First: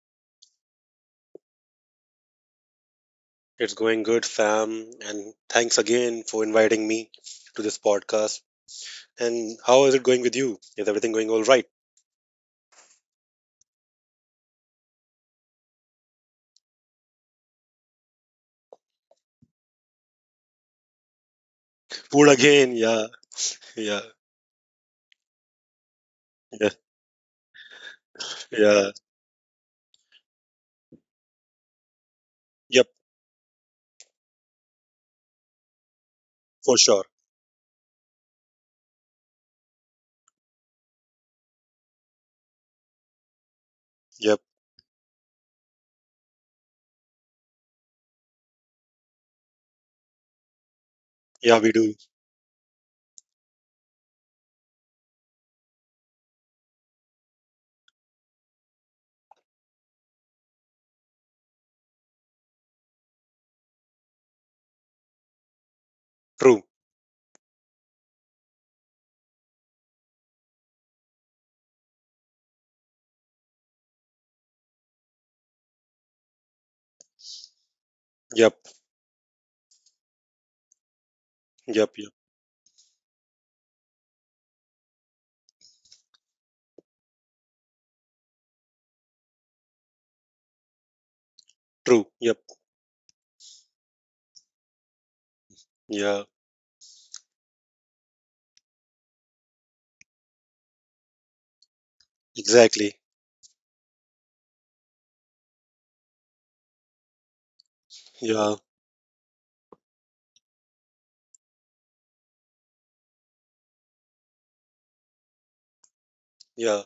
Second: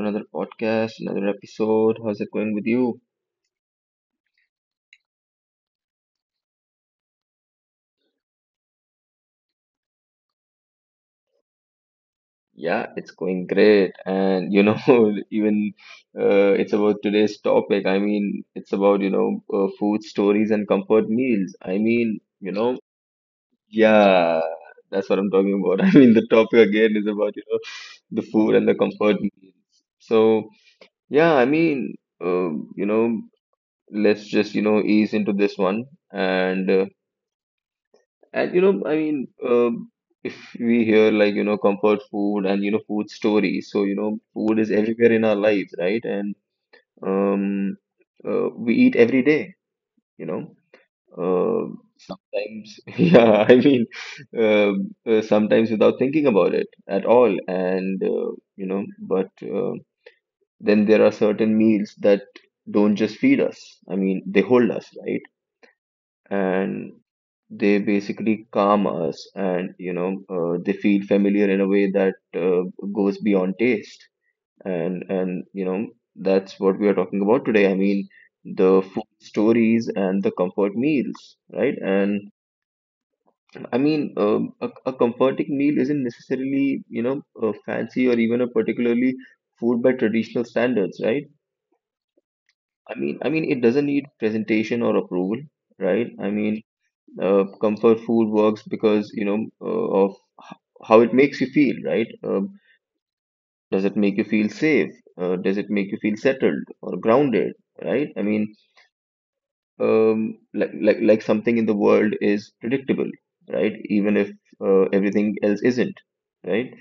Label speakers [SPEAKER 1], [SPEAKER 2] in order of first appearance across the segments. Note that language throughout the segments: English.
[SPEAKER 1] another podcast, another episode. How's it going with you?
[SPEAKER 2] It's going good, Sam, and thanks again for inviting me to this podcast. And how is it going with you? Is everything going all right?
[SPEAKER 1] Yeah, it's going great. Even it's about today's topic. I mean, it's about, you know, Food stories and comfort meals.
[SPEAKER 2] Food again. Yeah, yeah,
[SPEAKER 1] Yeah, that's what I'm talking about. The topic
[SPEAKER 2] yeah.
[SPEAKER 1] again is about, the food and the
[SPEAKER 2] Yeah.
[SPEAKER 1] comfort meals. So, yeah, uh, you
[SPEAKER 2] Yep.
[SPEAKER 1] know, let's just, ease into this one. And,
[SPEAKER 2] For
[SPEAKER 1] uh,
[SPEAKER 2] sure.
[SPEAKER 1] And if we hear like, comfort food and, food stories, so,
[SPEAKER 2] Yep.
[SPEAKER 1] food is everywhere in our lives, right? And um, we eat every day, you know.
[SPEAKER 2] Yeah, we do.
[SPEAKER 1] Sometimes, sometimes without thinking about it at all. And, you know, but Then there are certain meals that don't just feed us. I mean, they hold us, right?
[SPEAKER 2] True.
[SPEAKER 1] And they basically calm us, and they feel familiar in a way that goes beyond taste. And that's what we are talking about today.
[SPEAKER 2] Yep,
[SPEAKER 1] The food stories and the comfort meals, right?
[SPEAKER 2] yep, yep.
[SPEAKER 1] and I mean A comforting meal isn't necessarily fancy or even a particularly food by traditional standards, right?
[SPEAKER 2] True. Yep.
[SPEAKER 1] It doesn't need presentation or approval, right?
[SPEAKER 2] Yeah.
[SPEAKER 1] Comfort food works because of h- how it makes you feel, right?
[SPEAKER 2] Exactly.
[SPEAKER 1] Does it make you feel safe? Does it make you feel settled or grounded, right? i mean
[SPEAKER 2] Yeah,
[SPEAKER 1] um, like, like like something in the world is predictable, right, even if everything else isn't, right?
[SPEAKER 2] yeah.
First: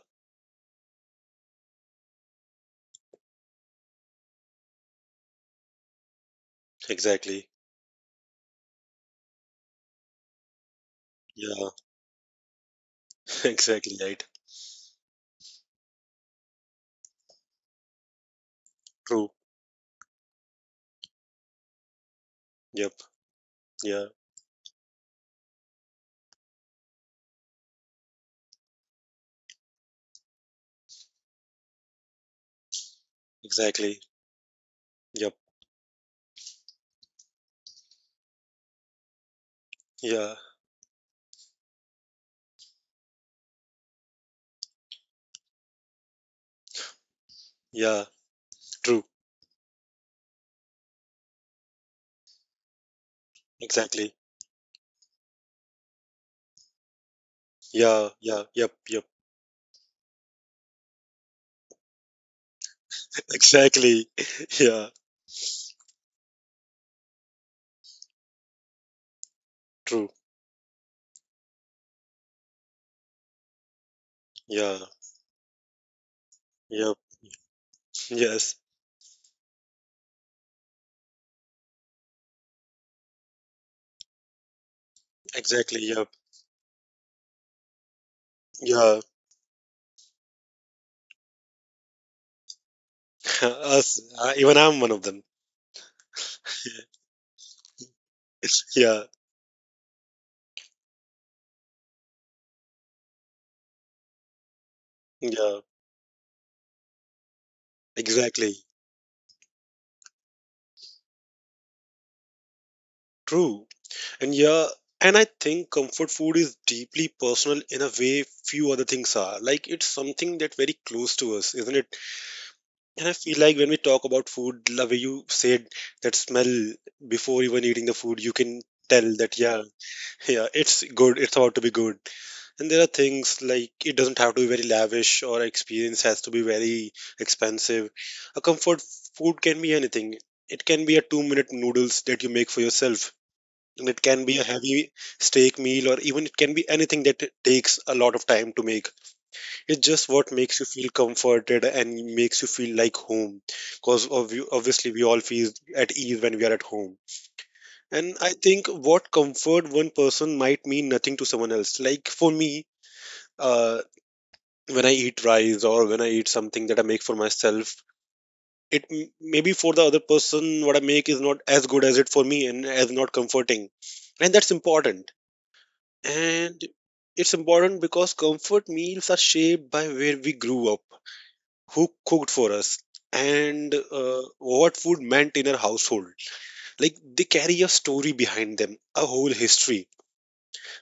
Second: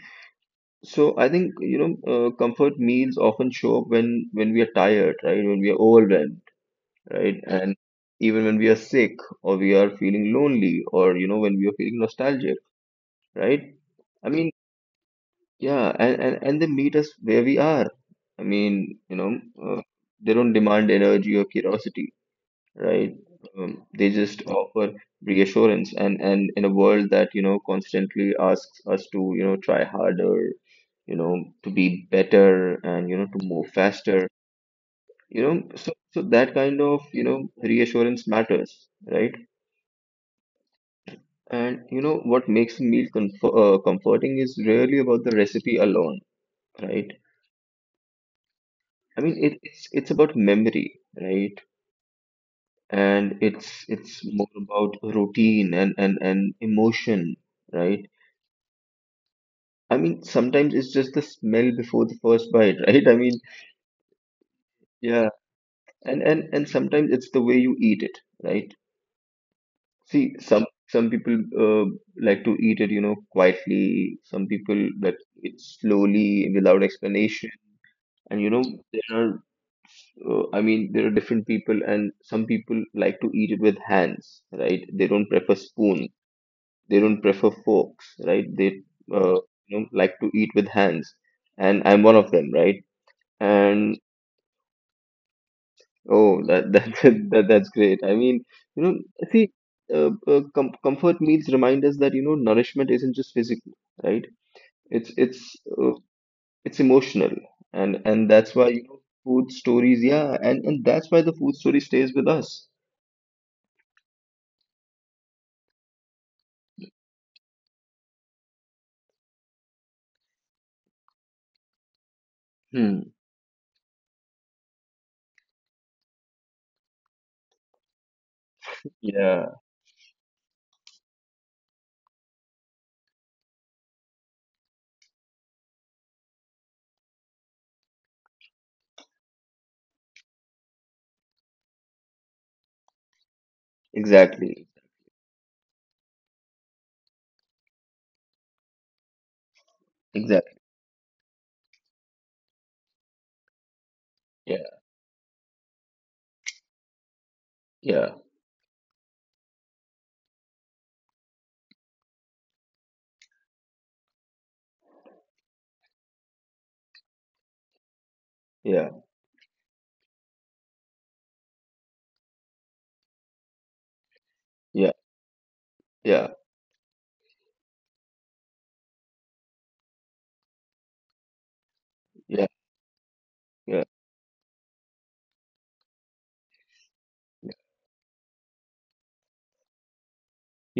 [SPEAKER 1] So I think, comfort meals often show up when we are tired, right, when we are overwhelmed, right,
[SPEAKER 2] Exactly.
[SPEAKER 1] and even when we are sick or we are feeling lonely or, when we
[SPEAKER 2] Yeah.
[SPEAKER 1] are feeling nostalgic, right?
[SPEAKER 2] Exactly, right.
[SPEAKER 1] I mean, yeah, and they meet us where we are. I mean, you
[SPEAKER 2] True.
[SPEAKER 1] know, uh, they don't demand energy or curiosity,
[SPEAKER 2] Yep.
[SPEAKER 1] right?
[SPEAKER 2] Yeah.
[SPEAKER 1] They just offer reassurance. And in a world that, constantly asks us to, try harder, to be better and, to move
[SPEAKER 2] Exactly.
[SPEAKER 1] faster,
[SPEAKER 2] Yep.
[SPEAKER 1] so that kind of, reassurance matters, right?
[SPEAKER 2] Yeah,
[SPEAKER 1] And, what makes a meal comforting is really about the recipe alone, right?
[SPEAKER 2] yeah. True.
[SPEAKER 1] I mean, it's about memory, right? And
[SPEAKER 2] Exactly.
[SPEAKER 1] it's more about routine and emotion, right?
[SPEAKER 2] Yeah, yeah. Yep, yep.
[SPEAKER 1] I mean, sometimes it's just the smell before the first bite, right?
[SPEAKER 2] Exactly. Yeah.
[SPEAKER 1] Yeah, and sometimes it's the way you eat it, right?
[SPEAKER 2] True.
[SPEAKER 1] See, some people like to eat it, quietly. Some people
[SPEAKER 2] Yeah.
[SPEAKER 1] like it slowly without
[SPEAKER 2] Yep.
[SPEAKER 1] explanation. And you
[SPEAKER 2] Yes.
[SPEAKER 1] know there are I mean There are different people, and some people like to eat with hands, right? They don't prefer
[SPEAKER 2] Exactly.
[SPEAKER 1] spoon,
[SPEAKER 2] Yep.
[SPEAKER 1] they don't prefer forks, right? they
[SPEAKER 2] Yeah.
[SPEAKER 1] uh, you know like to eat with hands, and I'm one of them, right? and
[SPEAKER 2] Us. Even I'm one of them.
[SPEAKER 1] Oh, that's great. You know
[SPEAKER 2] Yeah.
[SPEAKER 1] See, comfort meals remind us that, nourishment isn't just physical, right? it's it's
[SPEAKER 2] Yeah.
[SPEAKER 1] uh, it's emotional, and that's
[SPEAKER 2] Exactly.
[SPEAKER 1] why, food stories, yeah, and that's why the food story stays with us.
[SPEAKER 2] True. And yeah. And I think comfort food is deeply personal in a way few other things are. Like it's something that very close to us, isn't it?
[SPEAKER 1] Hmm.
[SPEAKER 2] And I feel like when we talk about food, the way you said that smell before even eating the food, you can tell that
[SPEAKER 1] Yeah.
[SPEAKER 2] yeah, yeah, it's good. It's about to be good. And there are things like it doesn't have to be very lavish or experience has to be very expensive. A comfort food can be anything. It can be a 2-minute noodles that you make for yourself. And it can be a
[SPEAKER 1] Exactly.
[SPEAKER 2] heavy steak meal or even it can be anything that it takes a lot of time to make. It's just what makes
[SPEAKER 1] Exactly.
[SPEAKER 2] you feel comforted and makes you feel like home. Because
[SPEAKER 1] Yeah,
[SPEAKER 2] obviously we all feel at ease when we are at home.
[SPEAKER 1] yeah,
[SPEAKER 2] And I think what comfort one person might mean nothing to someone else. Like for me, uh, when I eat rice or when I eat something that I make for myself, it
[SPEAKER 1] yeah,
[SPEAKER 2] maybe for the other person what I make is not as good as it for me and as not comforting, and that's
[SPEAKER 1] yeah,
[SPEAKER 2] important.
[SPEAKER 1] yeah,
[SPEAKER 2] And it's important because comfort meals are shaped by where we grew up, who cooked
[SPEAKER 1] yeah,
[SPEAKER 2] for us, and
[SPEAKER 1] yeah,
[SPEAKER 2] what food meant in our household. Like they
[SPEAKER 1] yeah,
[SPEAKER 2] carry a story behind them, a whole history.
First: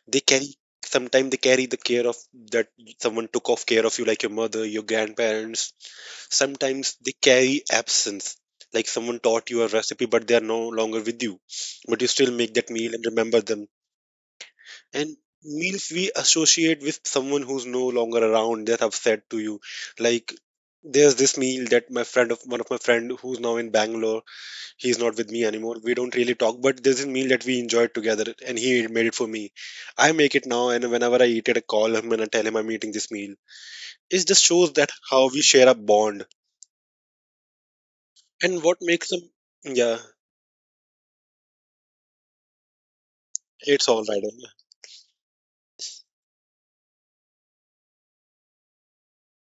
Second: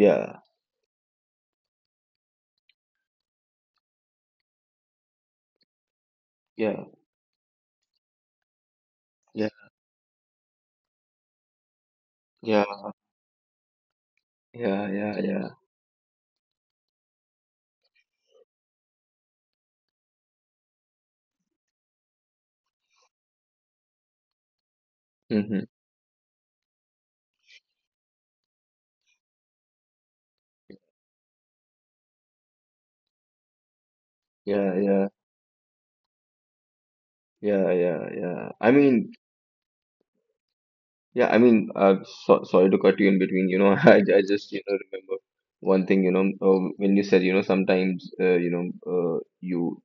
[SPEAKER 2] They carry sometimes they carry the care of that someone took off care of you, like your mother, your grandparents.
[SPEAKER 1] yeah,
[SPEAKER 2] Sometimes they carry absence, like someone
[SPEAKER 1] yeah,
[SPEAKER 2] taught you a recipe but they are no longer with you, but you still make
[SPEAKER 1] yeah,
[SPEAKER 2] that meal and remember them.
[SPEAKER 1] yeah,
[SPEAKER 2] And
[SPEAKER 1] yeah, yeah.
[SPEAKER 2] meals we associate with someone who's no longer around, that's upset to you. Like there's this meal that my friend of one of my friend who's now in Bangalore, he's not with me
[SPEAKER 1] Mm-hmm.
[SPEAKER 2] anymore. We don't really talk, but there's a meal that we enjoyed together and he made it for me. I make it now, and whenever I eat it I call him and I tell him I'm eating this meal. It just
[SPEAKER 1] Yeah,
[SPEAKER 2] shows
[SPEAKER 1] yeah,
[SPEAKER 2] that how we share a bond.
[SPEAKER 1] yeah, yeah, yeah.
[SPEAKER 2] And what makes them? Yeah,
[SPEAKER 1] Yeah I mean uh so, sorry to cut you in between,
[SPEAKER 2] it's
[SPEAKER 1] I
[SPEAKER 2] all right.
[SPEAKER 1] just, remember one thing, when you said, sometimes, you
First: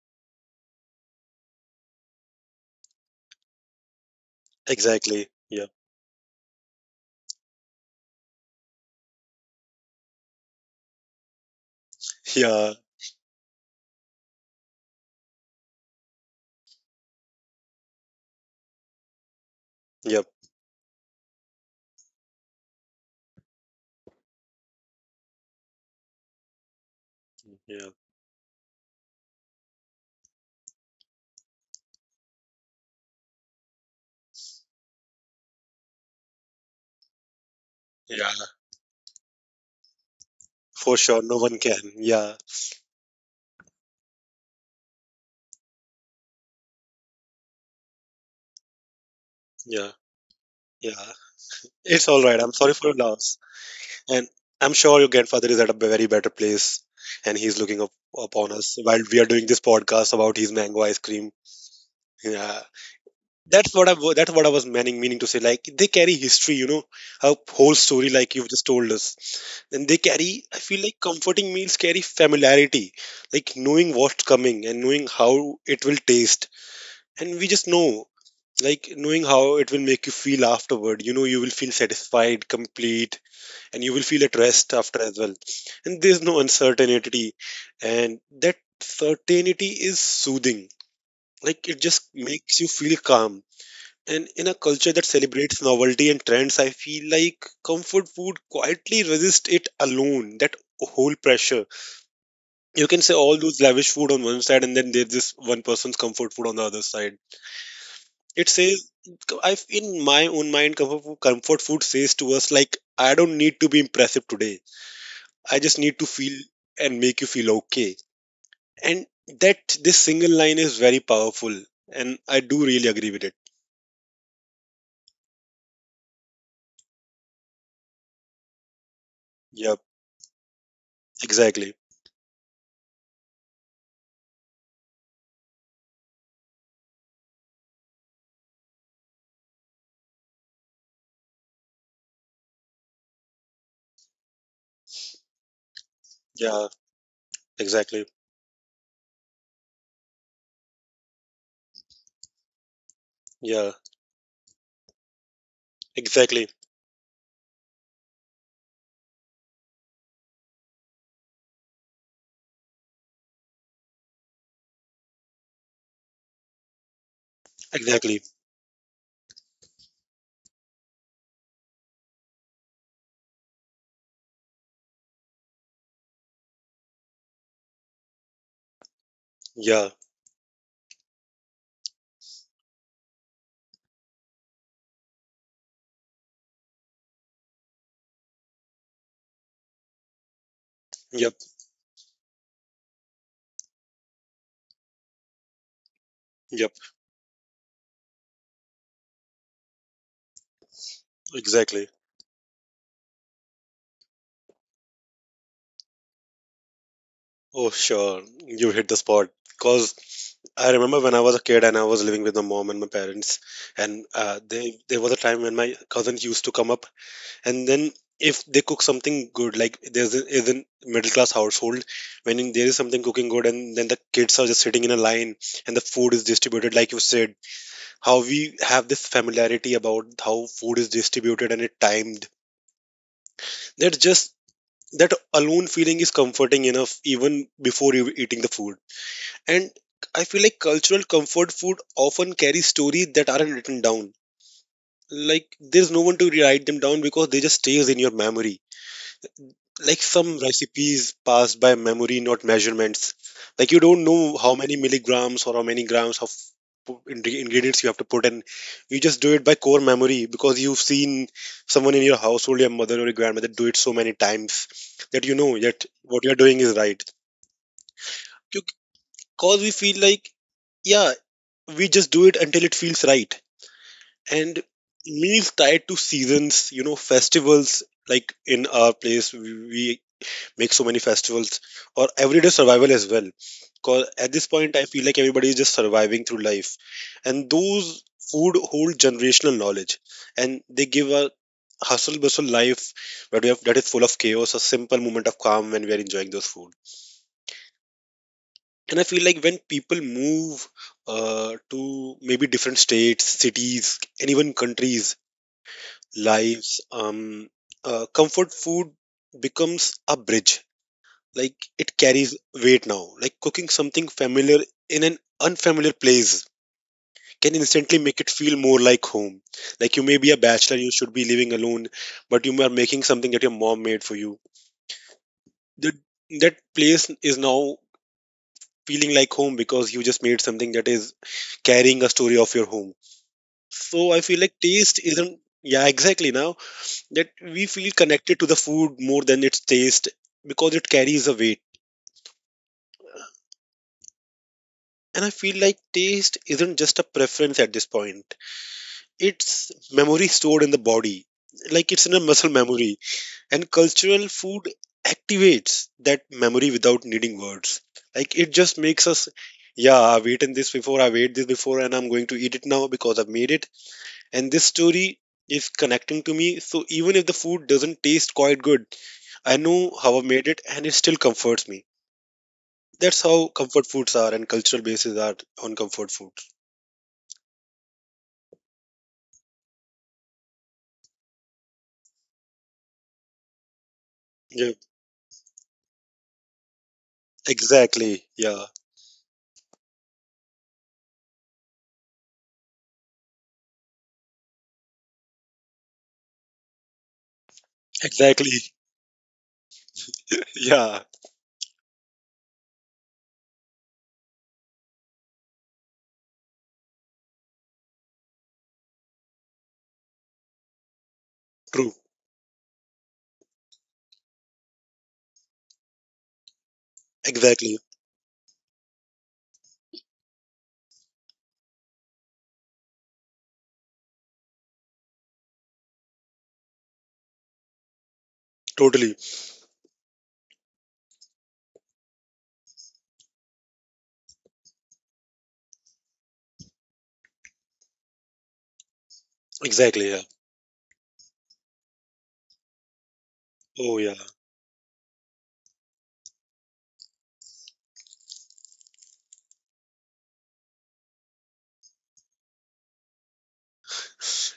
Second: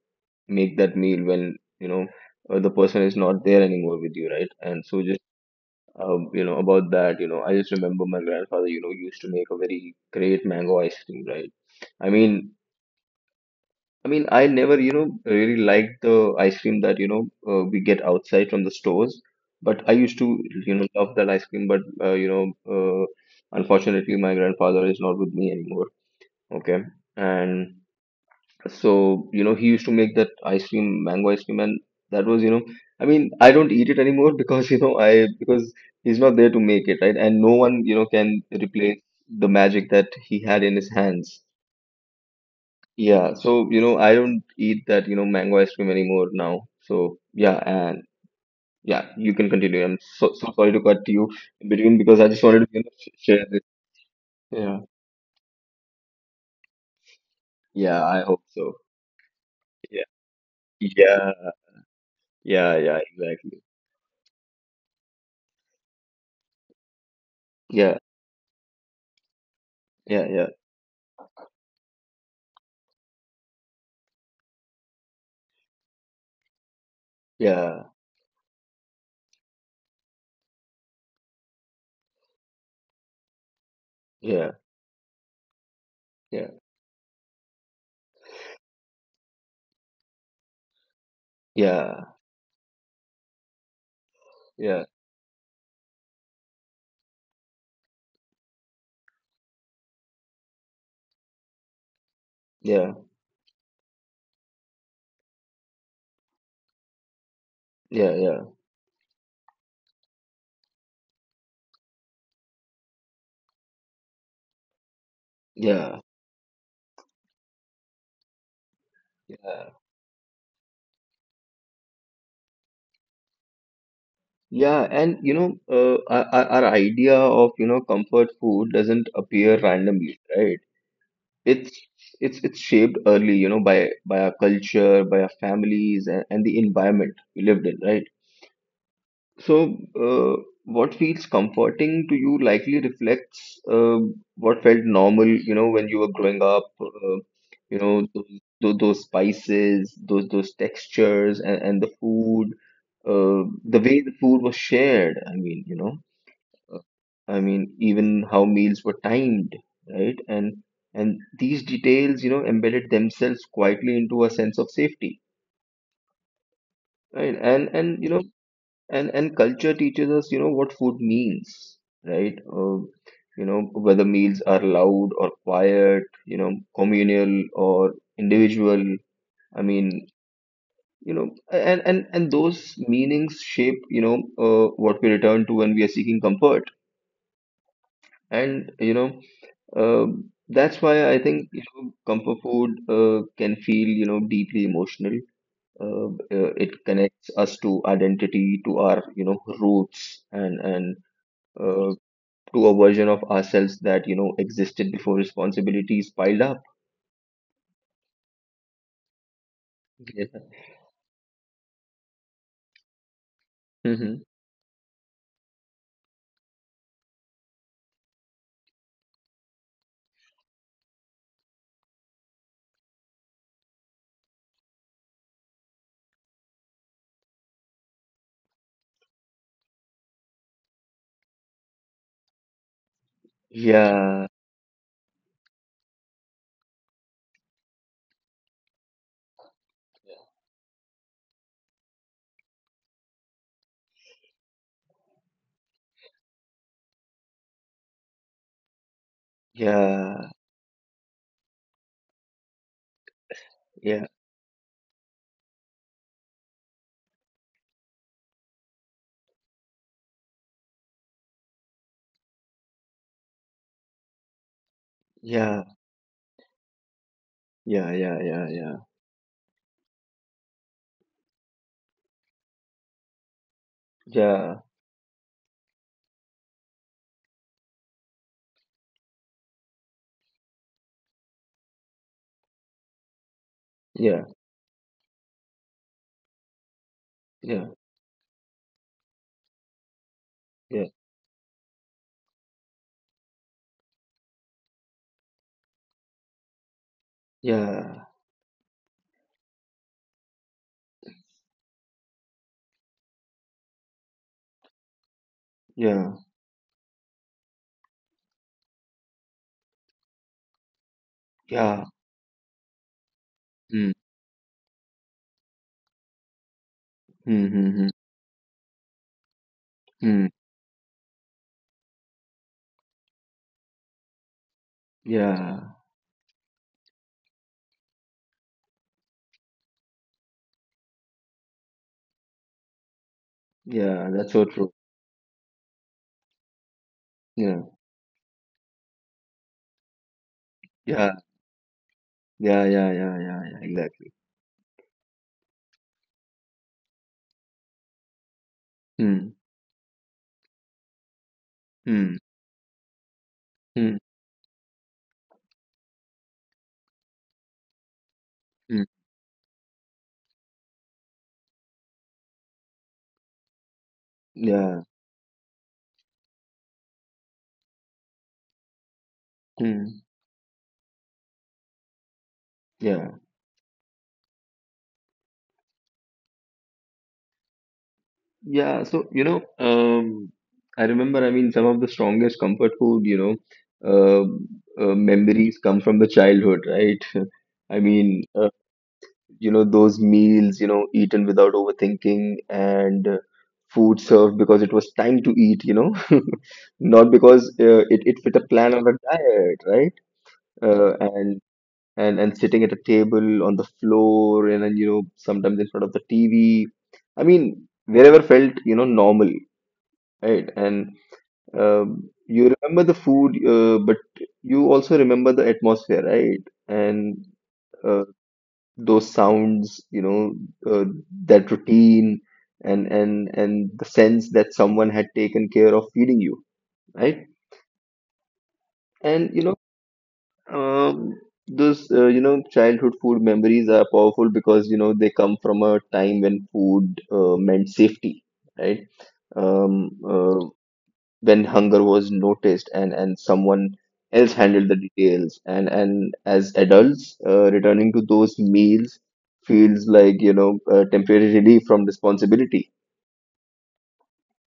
[SPEAKER 1] make that meal when, the person is not there anymore with you, right? And so just
[SPEAKER 2] Exactly. Yeah.
[SPEAKER 1] about that, I just remember my grandfather, used to make a very great mango ice cream, right? I mean,
[SPEAKER 2] Yeah.
[SPEAKER 1] I never, really liked the ice cream that we get outside from the stores, but I used to,
[SPEAKER 2] Yep.
[SPEAKER 1] love that ice cream. Unfortunately, my grandfather is not with me anymore. Okay, and
[SPEAKER 2] Yeah.
[SPEAKER 1] so, he used to make that ice cream, mango ice cream, and that was, I don't eat it anymore because, you know, I because he's not there to make it, right? And no one, can
[SPEAKER 2] Yeah.
[SPEAKER 1] replace the magic that he had in his
[SPEAKER 2] For sure,
[SPEAKER 1] hands.
[SPEAKER 2] no one can. Yeah.
[SPEAKER 1] Yeah, so, I don't eat that, mango ice cream anymore now. So, yeah, and yeah, you can continue.
[SPEAKER 2] Yeah.
[SPEAKER 1] I'm so sorry to
[SPEAKER 2] Yeah.
[SPEAKER 1] cut you in between
[SPEAKER 2] It's
[SPEAKER 1] because
[SPEAKER 2] all
[SPEAKER 1] I
[SPEAKER 2] right.
[SPEAKER 1] just
[SPEAKER 2] I'm
[SPEAKER 1] wanted to,
[SPEAKER 2] sorry for your loss,
[SPEAKER 1] share this.
[SPEAKER 2] and I'm
[SPEAKER 1] Yeah.
[SPEAKER 2] sure your grandfather is at a very better place, and he's looking up
[SPEAKER 1] Yeah, I hope
[SPEAKER 2] upon
[SPEAKER 1] so.
[SPEAKER 2] us while we are doing this
[SPEAKER 1] Yeah.
[SPEAKER 2] podcast about his mango ice cream.
[SPEAKER 1] Yeah.
[SPEAKER 2] Yeah.
[SPEAKER 1] Yeah, yeah, exactly.
[SPEAKER 2] That's what I was meaning to say. Like they carry history, you know, a whole
[SPEAKER 1] Yeah,
[SPEAKER 2] story like you've just told us. And they
[SPEAKER 1] yeah,
[SPEAKER 2] carry
[SPEAKER 1] yeah,
[SPEAKER 2] I feel like comforting meals carry familiarity, like knowing what's coming and knowing how it will taste, and we just
[SPEAKER 1] yeah.
[SPEAKER 2] know, like knowing how it will make you feel afterward. You will feel satisfied, complete, and you will feel at
[SPEAKER 1] Yeah.
[SPEAKER 2] rest after as well, and there's no
[SPEAKER 1] Yeah,
[SPEAKER 2] uncertainty. And that certainty is soothing, like it
[SPEAKER 1] yeah,
[SPEAKER 2] just makes you feel calm. And in a
[SPEAKER 1] yeah,
[SPEAKER 2] culture that celebrates novelty and trends, I feel like comfort food quietly resists it alone, that whole pressure. You
[SPEAKER 1] yeah,
[SPEAKER 2] can say all those lavish food on one side, and then there's this one person's comfort food on the other side.
[SPEAKER 1] yeah,
[SPEAKER 2] It
[SPEAKER 1] yeah,
[SPEAKER 2] says, I, in my own mind, comfort food says to us, like, I don't need to be impressive today. I just need to
[SPEAKER 1] yeah,
[SPEAKER 2] feel and make you feel okay. And that
[SPEAKER 1] yeah,
[SPEAKER 2] this single line is very powerful. And I do really agree with it.
[SPEAKER 1] yeah. And you know, our idea of, comfort food doesn't appear
[SPEAKER 2] Yeah,
[SPEAKER 1] randomly, right?
[SPEAKER 2] exactly.
[SPEAKER 1] It's it's shaped early, by our culture, by our families, and the environment we lived in, right? So, what feels comforting to you likely reflects what felt normal, when you were growing
[SPEAKER 2] Yeah,
[SPEAKER 1] up. You
[SPEAKER 2] exactly.
[SPEAKER 1] know, those, those spices, those textures, and the food, uh,
[SPEAKER 2] Yeah.
[SPEAKER 1] the way the food was shared.
[SPEAKER 2] Exactly,
[SPEAKER 1] I mean, even how meals were timed, right? And these details, embedded themselves quietly into a sense of safety, right? And and
[SPEAKER 2] exactly.
[SPEAKER 1] you know. and and culture teaches us, what food means, right, you know whether meals are loud or quiet, communal or individual. I
[SPEAKER 2] Yeah,
[SPEAKER 1] mean you know and Those meanings shape, what we return to when we are seeking comfort, and, uh, that's why
[SPEAKER 2] yep,
[SPEAKER 1] I think, comfort food can feel, deeply emotional. uh,
[SPEAKER 2] yep,
[SPEAKER 1] it connects us to identity, to our, roots, and
[SPEAKER 2] exactly.
[SPEAKER 1] uh, to a version of ourselves that, existed before responsibilities piled up.
[SPEAKER 2] Oh, sure, you hit the spot. Because
[SPEAKER 1] Yeah.
[SPEAKER 2] I remember when I was a kid and I was living with my mom and my parents, and
[SPEAKER 1] Hmm.
[SPEAKER 2] there was a time when my cousins used to come up, and then if they cook something good, like is in middle class household, when there is something cooking good, and then the kids are just sitting in a line, and the food is distributed, like you said, how we have this familiarity about how food is distributed and it timed. That's just
[SPEAKER 1] Yeah,
[SPEAKER 2] that alone feeling is comforting enough even before you eating the food. And I feel like cultural comfort food often carry stories that aren't written down, like there's no one to write them down because they just stays in your memory. Like some
[SPEAKER 1] yeah,
[SPEAKER 2] recipes passed by memory, not measurements. Like you don't know
[SPEAKER 1] yeah,
[SPEAKER 2] how many milligrams or how many grams of ingredients you have to put in. You just do it by core memory because you've seen someone in your household, your mother or your grandmother, do it so many times that you know that
[SPEAKER 1] yeah,
[SPEAKER 2] what you're doing is right.
[SPEAKER 1] yeah, yeah, yeah,
[SPEAKER 2] Because we feel like, yeah, we just do it until it feels right. And meals tied to seasons, festivals, like in our place we make so many festivals, or everyday survival as well, because at this
[SPEAKER 1] yeah,
[SPEAKER 2] point I feel like everybody is just surviving through life. And
[SPEAKER 1] yeah, yeah,
[SPEAKER 2] those food hold generational knowledge, and they give
[SPEAKER 1] yeah,
[SPEAKER 2] a hustle bustle life where that is full of chaos a simple moment of calm when we are enjoying those food.
[SPEAKER 1] yeah,
[SPEAKER 2] And I feel like when people move to maybe different states, cities, and even countries
[SPEAKER 1] yeah, yeah,
[SPEAKER 2] lives, comfort food becomes a bridge. Like it
[SPEAKER 1] yeah.
[SPEAKER 2] carries weight now, like cooking something
[SPEAKER 1] Hmm.
[SPEAKER 2] familiar in an unfamiliar place can
[SPEAKER 1] Hmm.
[SPEAKER 2] instantly
[SPEAKER 1] Hmm.
[SPEAKER 2] make
[SPEAKER 1] Hmm.
[SPEAKER 2] it feel more like home. Like you may be a
[SPEAKER 1] Hmm.
[SPEAKER 2] bachelor, you should be living alone, but you are making something that your mom made for you, that
[SPEAKER 1] Yeah.
[SPEAKER 2] that place is now feeling like home because you just made something that is carrying a story of your home. So I feel
[SPEAKER 1] Yeah,
[SPEAKER 2] like
[SPEAKER 1] that's so
[SPEAKER 2] taste
[SPEAKER 1] true.
[SPEAKER 2] isn't, yeah, exactly, now that we feel
[SPEAKER 1] Yeah,
[SPEAKER 2] connected to the food more than its taste because it carries a
[SPEAKER 1] yeah,
[SPEAKER 2] weight.
[SPEAKER 1] yeah, yeah, yeah, yeah, yeah. Exactly.
[SPEAKER 2] And I feel like taste isn't just a preference at this point.
[SPEAKER 1] Hmm.
[SPEAKER 2] It's memory stored in the body, like it's in a muscle
[SPEAKER 1] Hmm.
[SPEAKER 2] memory. And cultural
[SPEAKER 1] Hmm.
[SPEAKER 2] food activates that memory without needing words. Like it just makes
[SPEAKER 1] Hmm.
[SPEAKER 2] us, yeah, I've eaten this before, I've ate this before, and I'm going to eat it now because I've made it. And this
[SPEAKER 1] Yeah.
[SPEAKER 2] story is connecting to me. So even if the food doesn't taste quite good, I know how I
[SPEAKER 1] Hmm.
[SPEAKER 2] made it and it still comforts me. That's
[SPEAKER 1] Yeah.
[SPEAKER 2] how comfort foods are and cultural bases are on comfort food.
[SPEAKER 1] Yeah, so I remember, some of the strongest comfort food, memories come from the childhood, right? I
[SPEAKER 2] Exactly.
[SPEAKER 1] mean, uh,
[SPEAKER 2] Yeah.
[SPEAKER 1] those meals, eaten without overthinking, and food served because it was time to eat, not because, it fit
[SPEAKER 2] Exactly.
[SPEAKER 1] a plan on a diet, right?
[SPEAKER 2] Yeah.
[SPEAKER 1] Uh, and and sitting at a table on the floor, and then, sometimes in front of the TV. I mean, wherever felt, normal. Right, and
[SPEAKER 2] True.
[SPEAKER 1] um, you remember the food, but you also remember the atmosphere, right? And
[SPEAKER 2] Exactly.
[SPEAKER 1] uh, those sounds, uh, that routine, and the sense that someone had taken care of feeding you, right?
[SPEAKER 2] Totally.
[SPEAKER 1] And um, you know, childhood food memories are powerful because, they come from a time when food meant safety, right? Um,
[SPEAKER 2] Exactly. Yeah.
[SPEAKER 1] uh, when hunger was noticed, and someone
[SPEAKER 2] Oh yeah.
[SPEAKER 1] else handled the details, and as adults, returning to those meals feels like, a temporary relief from responsibility.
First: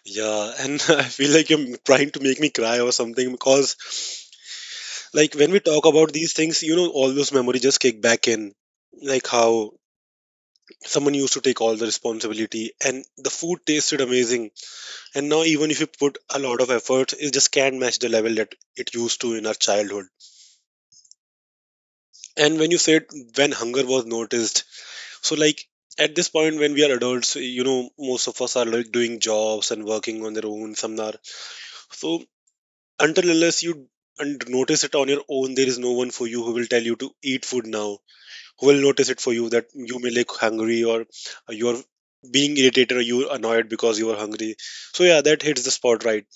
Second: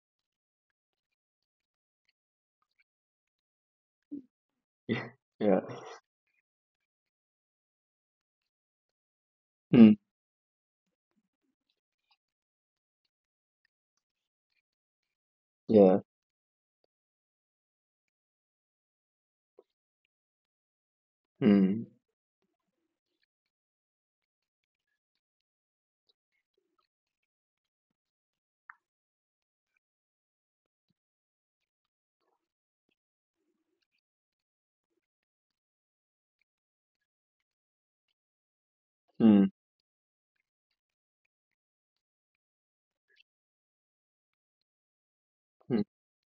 [SPEAKER 2] Yeah. And I feel like you're trying to make me cry or something because like when we
[SPEAKER 1] Yeah.
[SPEAKER 2] talk about these things, all those memories just kick back in. Like how
[SPEAKER 1] Hmm.
[SPEAKER 2] someone used to take all the responsibility and the food tasted amazing. And now even if you
[SPEAKER 1] Yeah.
[SPEAKER 2] put a lot of effort, it just can't match the level that it used to in our childhood.
[SPEAKER 1] Hmm.
[SPEAKER 2] And when you said when hunger was noticed, so, like, at this point, when we are adults, most of us are like doing jobs and working on their own, some are. So, until unless you and notice it on your own, there is no one for you who will tell you to eat food now, who will notice it for you
[SPEAKER 1] Hmm.
[SPEAKER 2] that you may like hungry or you're being irritated or you're annoyed because you are hungry. So, yeah, that hits the
[SPEAKER 1] Hmm.
[SPEAKER 2] spot right.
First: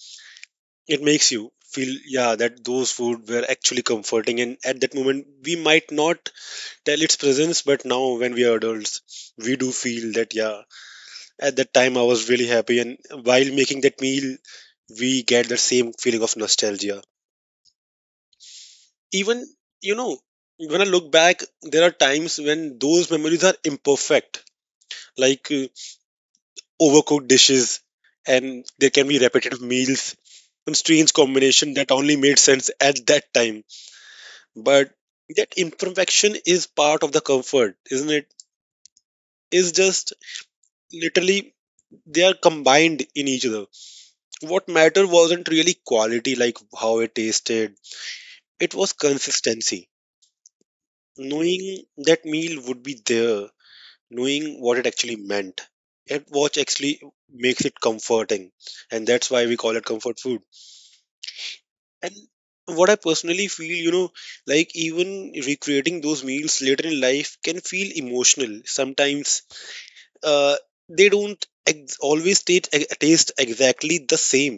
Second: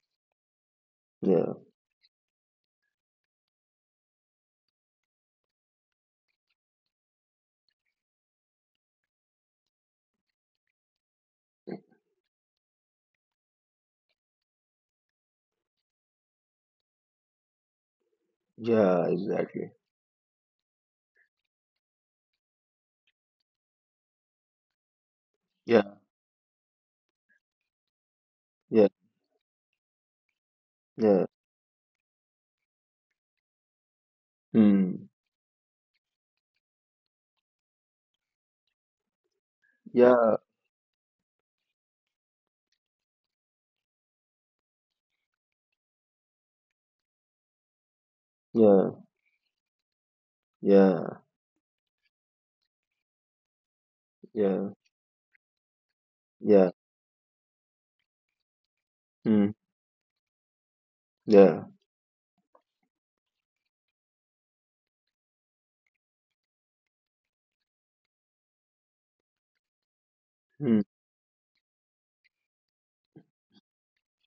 [SPEAKER 2] It makes you
[SPEAKER 1] Yeah.
[SPEAKER 2] feel, yeah, that those food were actually comforting. And at that moment, we might not tell its presence, but now when we are adults, we do feel that yeah, at that time, I was really happy, and while making that meal, we get that same feeling of nostalgia.
[SPEAKER 1] Yeah,
[SPEAKER 2] Even,
[SPEAKER 1] exactly.
[SPEAKER 2] you know, when I look back, there are times when those memories are imperfect, like
[SPEAKER 1] Yeah,
[SPEAKER 2] overcooked dishes, and there can
[SPEAKER 1] yeah,
[SPEAKER 2] be repetitive meals, some strange
[SPEAKER 1] yeah.
[SPEAKER 2] combination that only made sense at that time. But
[SPEAKER 1] Hmm.
[SPEAKER 2] that imperfection is part of the comfort, isn't it? Is just
[SPEAKER 1] Yeah,
[SPEAKER 2] literally they are combined in each other. What mattered wasn't really quality, like how it tasted. It was
[SPEAKER 1] yeah,
[SPEAKER 2] consistency,
[SPEAKER 1] yeah,
[SPEAKER 2] knowing that meal would be there, knowing what it
[SPEAKER 1] yeah,
[SPEAKER 2] actually meant and what actually
[SPEAKER 1] yeah.
[SPEAKER 2] makes it comforting. And that's why we call it
[SPEAKER 1] Hmm.
[SPEAKER 2] comfort food.
[SPEAKER 1] Yeah.
[SPEAKER 2] And what I personally feel, like even recreating those meals later in life can feel emotional sometimes. uh, they
[SPEAKER 1] Hmm.
[SPEAKER 2] don't always taste, taste exactly the same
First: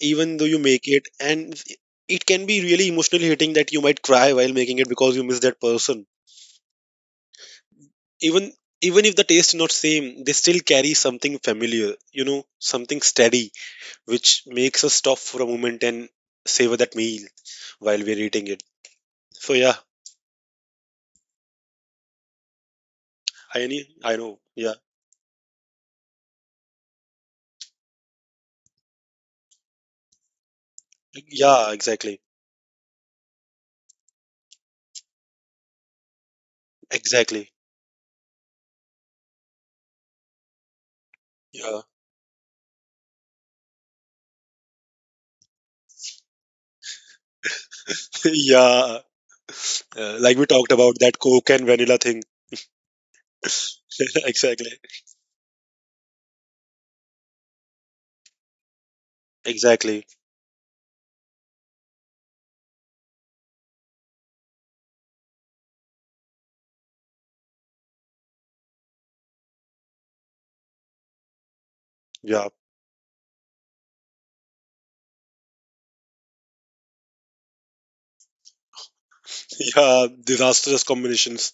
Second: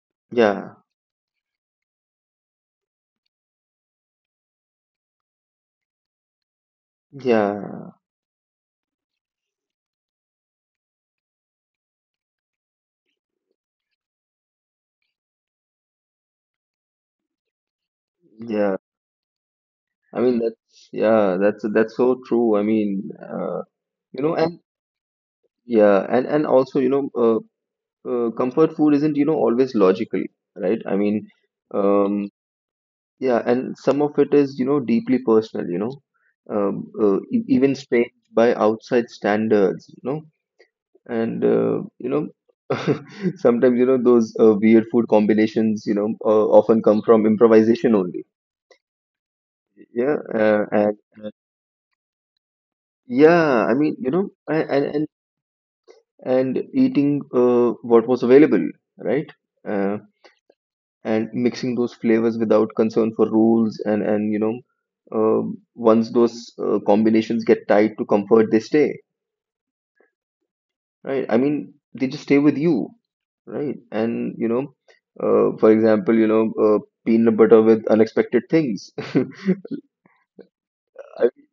[SPEAKER 2] even though you
[SPEAKER 1] yeah
[SPEAKER 2] make it, and it can be really emotionally hitting that you might cry while making it because you miss that person.
[SPEAKER 1] yeah
[SPEAKER 2] Even, even if the taste not same, they still carry something familiar, something steady, which makes us stop for a moment and savor that meal while we're eating it.
[SPEAKER 1] yeah
[SPEAKER 2] So yeah.
[SPEAKER 1] I mean that's yeah that's so true. I mean,
[SPEAKER 2] i know i
[SPEAKER 1] you
[SPEAKER 2] know
[SPEAKER 1] know, and
[SPEAKER 2] yeah.
[SPEAKER 1] yeah and also, you know, comfort food isn't, you know, always logical, right? I mean,
[SPEAKER 2] Yeah, exactly.
[SPEAKER 1] um yeah, and some of it is, you know, deeply personal, you know, um, e-
[SPEAKER 2] Exactly.
[SPEAKER 1] even strange by outside standards, you know. And
[SPEAKER 2] Yeah.
[SPEAKER 1] you know, sometimes, you know, those weird food combinations, you know, often come from improvisation only.
[SPEAKER 2] Yeah.
[SPEAKER 1] Yeah,
[SPEAKER 2] Like we talked about
[SPEAKER 1] and
[SPEAKER 2] that
[SPEAKER 1] uh,
[SPEAKER 2] coke and vanilla thing.
[SPEAKER 1] yeah. I mean, you know,
[SPEAKER 2] Exactly.
[SPEAKER 1] and eating what was available, right? Uh,
[SPEAKER 2] Exactly,
[SPEAKER 1] and mixing those flavors without concern for rules, and you know. Once those combinations get tied to comfort, they stay, right? I mean, they just stay
[SPEAKER 2] yeah.
[SPEAKER 1] with you, right? And you know, for example, you know, peanut butter with unexpected things.
[SPEAKER 2] Yeah, disastrous
[SPEAKER 1] I,
[SPEAKER 2] combinations.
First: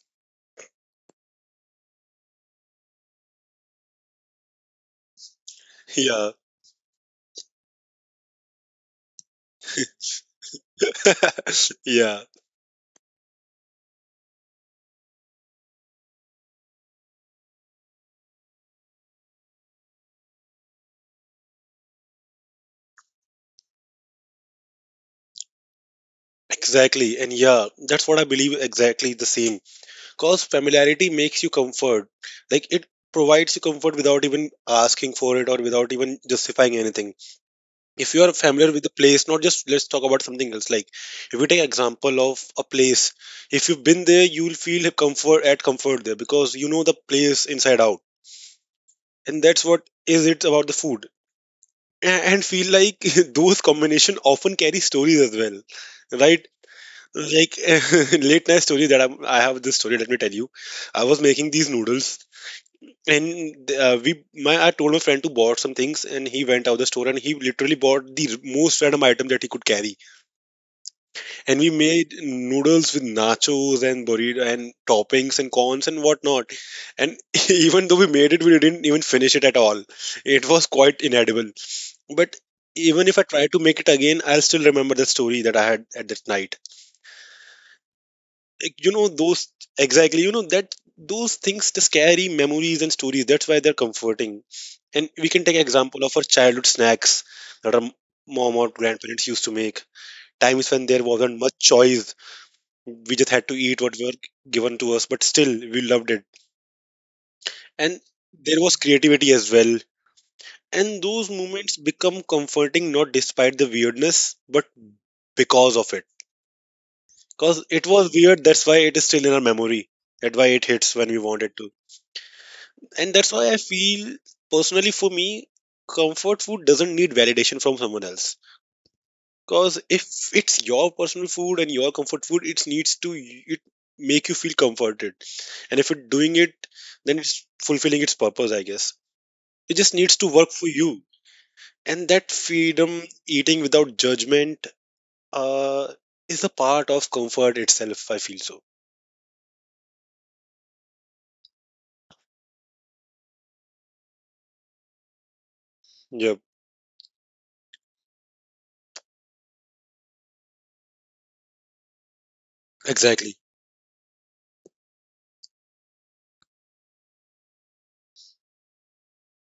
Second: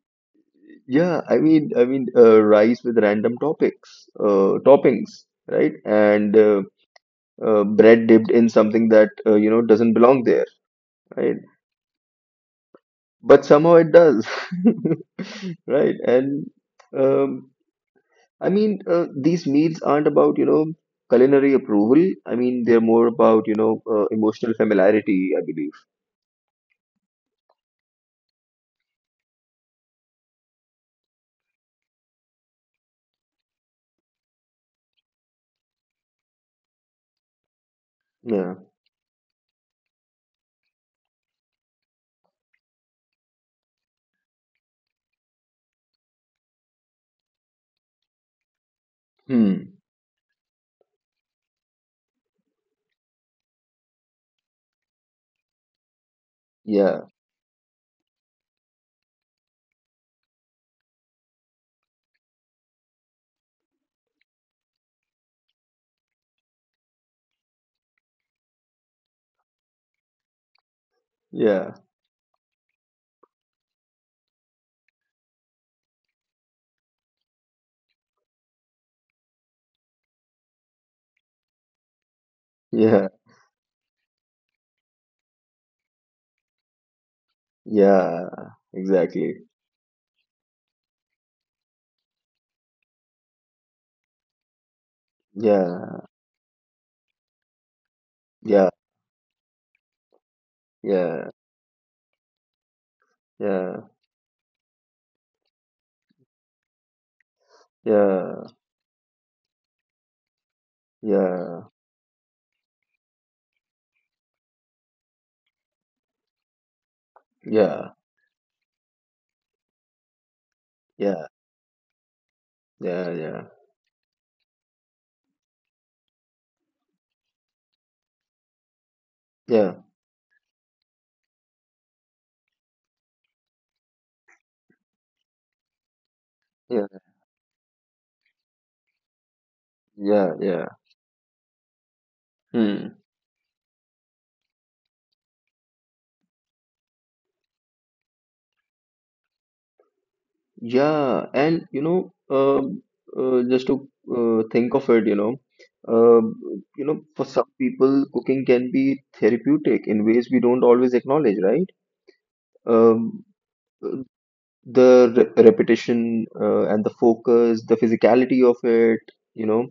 [SPEAKER 1] yeah, I mean, rice with random topics toppings, right?
[SPEAKER 2] Yeah.
[SPEAKER 1] And bread dipped in something that, you know, doesn't belong there, right?
[SPEAKER 2] Yeah,
[SPEAKER 1] But somehow it does. Right, and um, I mean, these meals aren't about, you know, culinary approval. I mean, they're more about, you know, emotional familiarity, I believe.
[SPEAKER 2] exactly. And yeah, that's what I believe, exactly the same. Because familiarity makes you comfort. Like, it provides you comfort without even asking for it or without even justifying anything. If you are
[SPEAKER 1] Yeah,
[SPEAKER 2] familiar with the place, not just, let's talk about something else. Like, if we take example of a place, if you've been there, you'll feel comfort at comfort there because you know the place inside out. And that's
[SPEAKER 1] hmm,
[SPEAKER 2] what is it about the food. And feel like those combination often carry stories as well, right?
[SPEAKER 1] yeah,
[SPEAKER 2] Like, late night story, I have this story, let me tell you. I was making these noodles, and we, my I told my friend to bought some things, and he went out the store and he literally bought the most random item that he could carry. And we
[SPEAKER 1] yeah,
[SPEAKER 2] made noodles with nachos and burrito and toppings and corns and whatnot. And even though we made it, we didn't even finish it at all. It was quite inedible. But
[SPEAKER 1] yeah,
[SPEAKER 2] even if I try to make it again, I'll still remember the story that I had at that night.
[SPEAKER 1] yeah,
[SPEAKER 2] Like, you know,
[SPEAKER 1] exactly,
[SPEAKER 2] those, exactly, you know, that those things just carry memories and stories. That's why they're comforting. And we can take
[SPEAKER 1] yeah,
[SPEAKER 2] example of our childhood snacks that our mom
[SPEAKER 1] yeah,
[SPEAKER 2] or grandparents used to make. Times when there
[SPEAKER 1] yeah,
[SPEAKER 2] wasn't much choice, we just had to eat
[SPEAKER 1] yeah,
[SPEAKER 2] what were given to us, but still we loved it. And
[SPEAKER 1] yeah,
[SPEAKER 2] there was creativity as well. And those
[SPEAKER 1] yeah,
[SPEAKER 2] moments become comforting not despite the weirdness, but because of it. Because it
[SPEAKER 1] yeah,
[SPEAKER 2] was weird, that's why it is still in our memory. That's why it hits when we
[SPEAKER 1] yeah,
[SPEAKER 2] want it to. And
[SPEAKER 1] yeah,
[SPEAKER 2] that's
[SPEAKER 1] yeah,
[SPEAKER 2] why I feel, personally for me, comfort food doesn't need validation from someone else.
[SPEAKER 1] yeah,
[SPEAKER 2] Because if it's your personal food and your comfort food, it needs to it make you feel comforted. And if it's doing
[SPEAKER 1] yeah,
[SPEAKER 2] it, then it's fulfilling its purpose, I guess. It just
[SPEAKER 1] yeah,
[SPEAKER 2] needs to
[SPEAKER 1] yeah,
[SPEAKER 2] work for you. And that
[SPEAKER 1] hmm.
[SPEAKER 2] freedom, eating without judgment, uh, is a part of comfort itself, I feel so.
[SPEAKER 1] Yeah, and you know, just to think of it, um
[SPEAKER 2] Yep,
[SPEAKER 1] you know, for some people, cooking can be therapeutic in ways we don't always acknowledge, right? Um,
[SPEAKER 2] exactly.
[SPEAKER 1] uh, the re repetition and the focus, the physicality of it, you know,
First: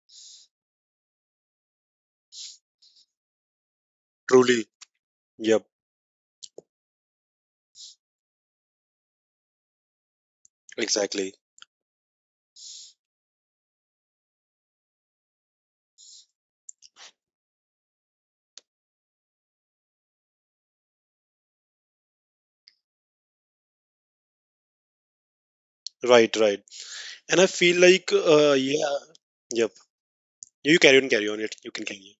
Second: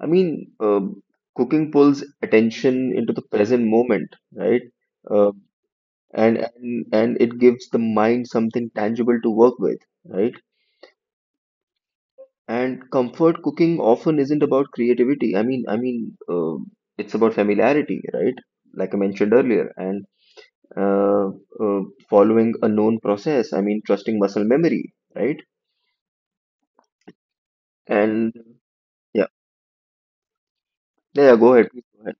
[SPEAKER 1] I mean, cooking pulls attention into the present moment, right?
[SPEAKER 2] Truly.
[SPEAKER 1] Uh,
[SPEAKER 2] Yep.
[SPEAKER 1] and it gives the mind something tangible to work with, right?
[SPEAKER 2] Exactly.
[SPEAKER 1] And comfort cooking often isn't about creativity. I mean, it's about familiarity, right? Like I mentioned earlier, and uh, uh, following a known process. I mean, trusting muscle memory, right?
[SPEAKER 2] Right. Right. And I feel like,
[SPEAKER 1] And
[SPEAKER 2] yeah.
[SPEAKER 1] yeah,
[SPEAKER 2] Yep. You carry on. Carry
[SPEAKER 1] yeah, yeah,
[SPEAKER 2] on.
[SPEAKER 1] go
[SPEAKER 2] It. You
[SPEAKER 1] ahead, please
[SPEAKER 2] can
[SPEAKER 1] go ahead.
[SPEAKER 2] carry.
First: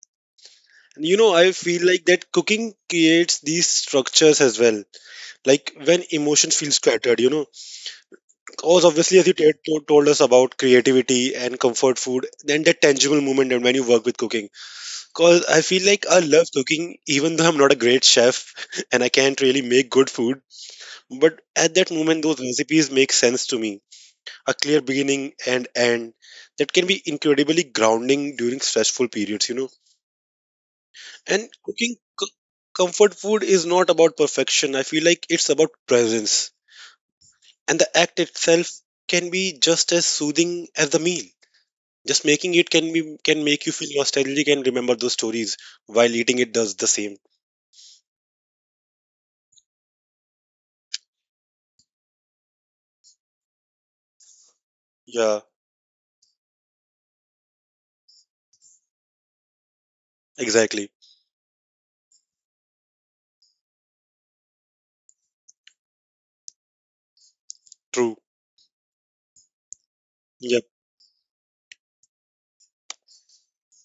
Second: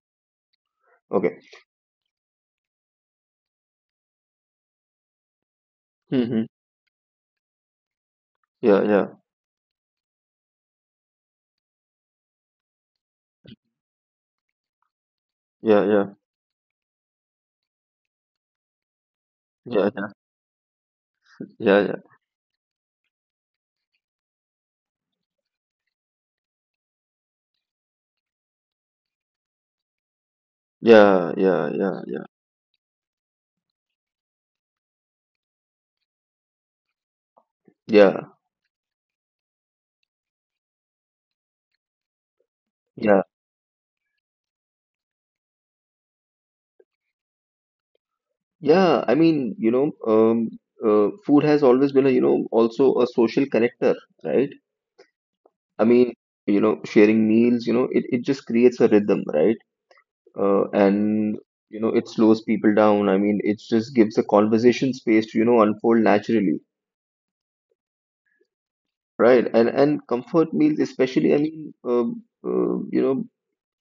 [SPEAKER 2] On. You know,
[SPEAKER 1] Okay.
[SPEAKER 2] I feel like that cooking creates these structures as well. Like, when
[SPEAKER 1] Mm-hmm.
[SPEAKER 2] emotions feel scattered, you know,
[SPEAKER 1] Yeah,
[SPEAKER 2] because
[SPEAKER 1] yeah,
[SPEAKER 2] obviously, as you told us about creativity and comfort food, then that tangible moment and when you work with cooking. Because I
[SPEAKER 1] yeah,
[SPEAKER 2] feel like
[SPEAKER 1] yeah,
[SPEAKER 2] I love cooking, even though I'm not a great chef and I can't really
[SPEAKER 1] yeah,
[SPEAKER 2] make good food. But at
[SPEAKER 1] yeah,
[SPEAKER 2] that
[SPEAKER 1] yeah,
[SPEAKER 2] moment, those recipes make sense to me, a clear beginning and end that can be incredibly grounding during stressful periods, you know.
[SPEAKER 1] yeah,
[SPEAKER 2] And
[SPEAKER 1] yeah, yeah,
[SPEAKER 2] cooking,
[SPEAKER 1] yeah, yeah,
[SPEAKER 2] c- comfort food is not about perfection, I feel like it's about presence. And the act
[SPEAKER 1] yeah,
[SPEAKER 2] itself can be just as soothing as the meal. Just making it can be,
[SPEAKER 1] yeah.
[SPEAKER 2] can make you feel nostalgic and remember those stories while eating it does the same.
[SPEAKER 1] Yeah, I mean, you know, food has always been a, you know, also a social connector, right?
[SPEAKER 2] Yeah,
[SPEAKER 1] I mean, you know, sharing meals, you know, it just creates a rhythm, right?
[SPEAKER 2] exactly.
[SPEAKER 1] And, you know, it slows people down. I mean, it just gives the conversation space to, you know, unfold naturally,
[SPEAKER 2] True.
[SPEAKER 1] right? And comfort
[SPEAKER 2] Yep.
[SPEAKER 1] meals, especially, I mean, you know,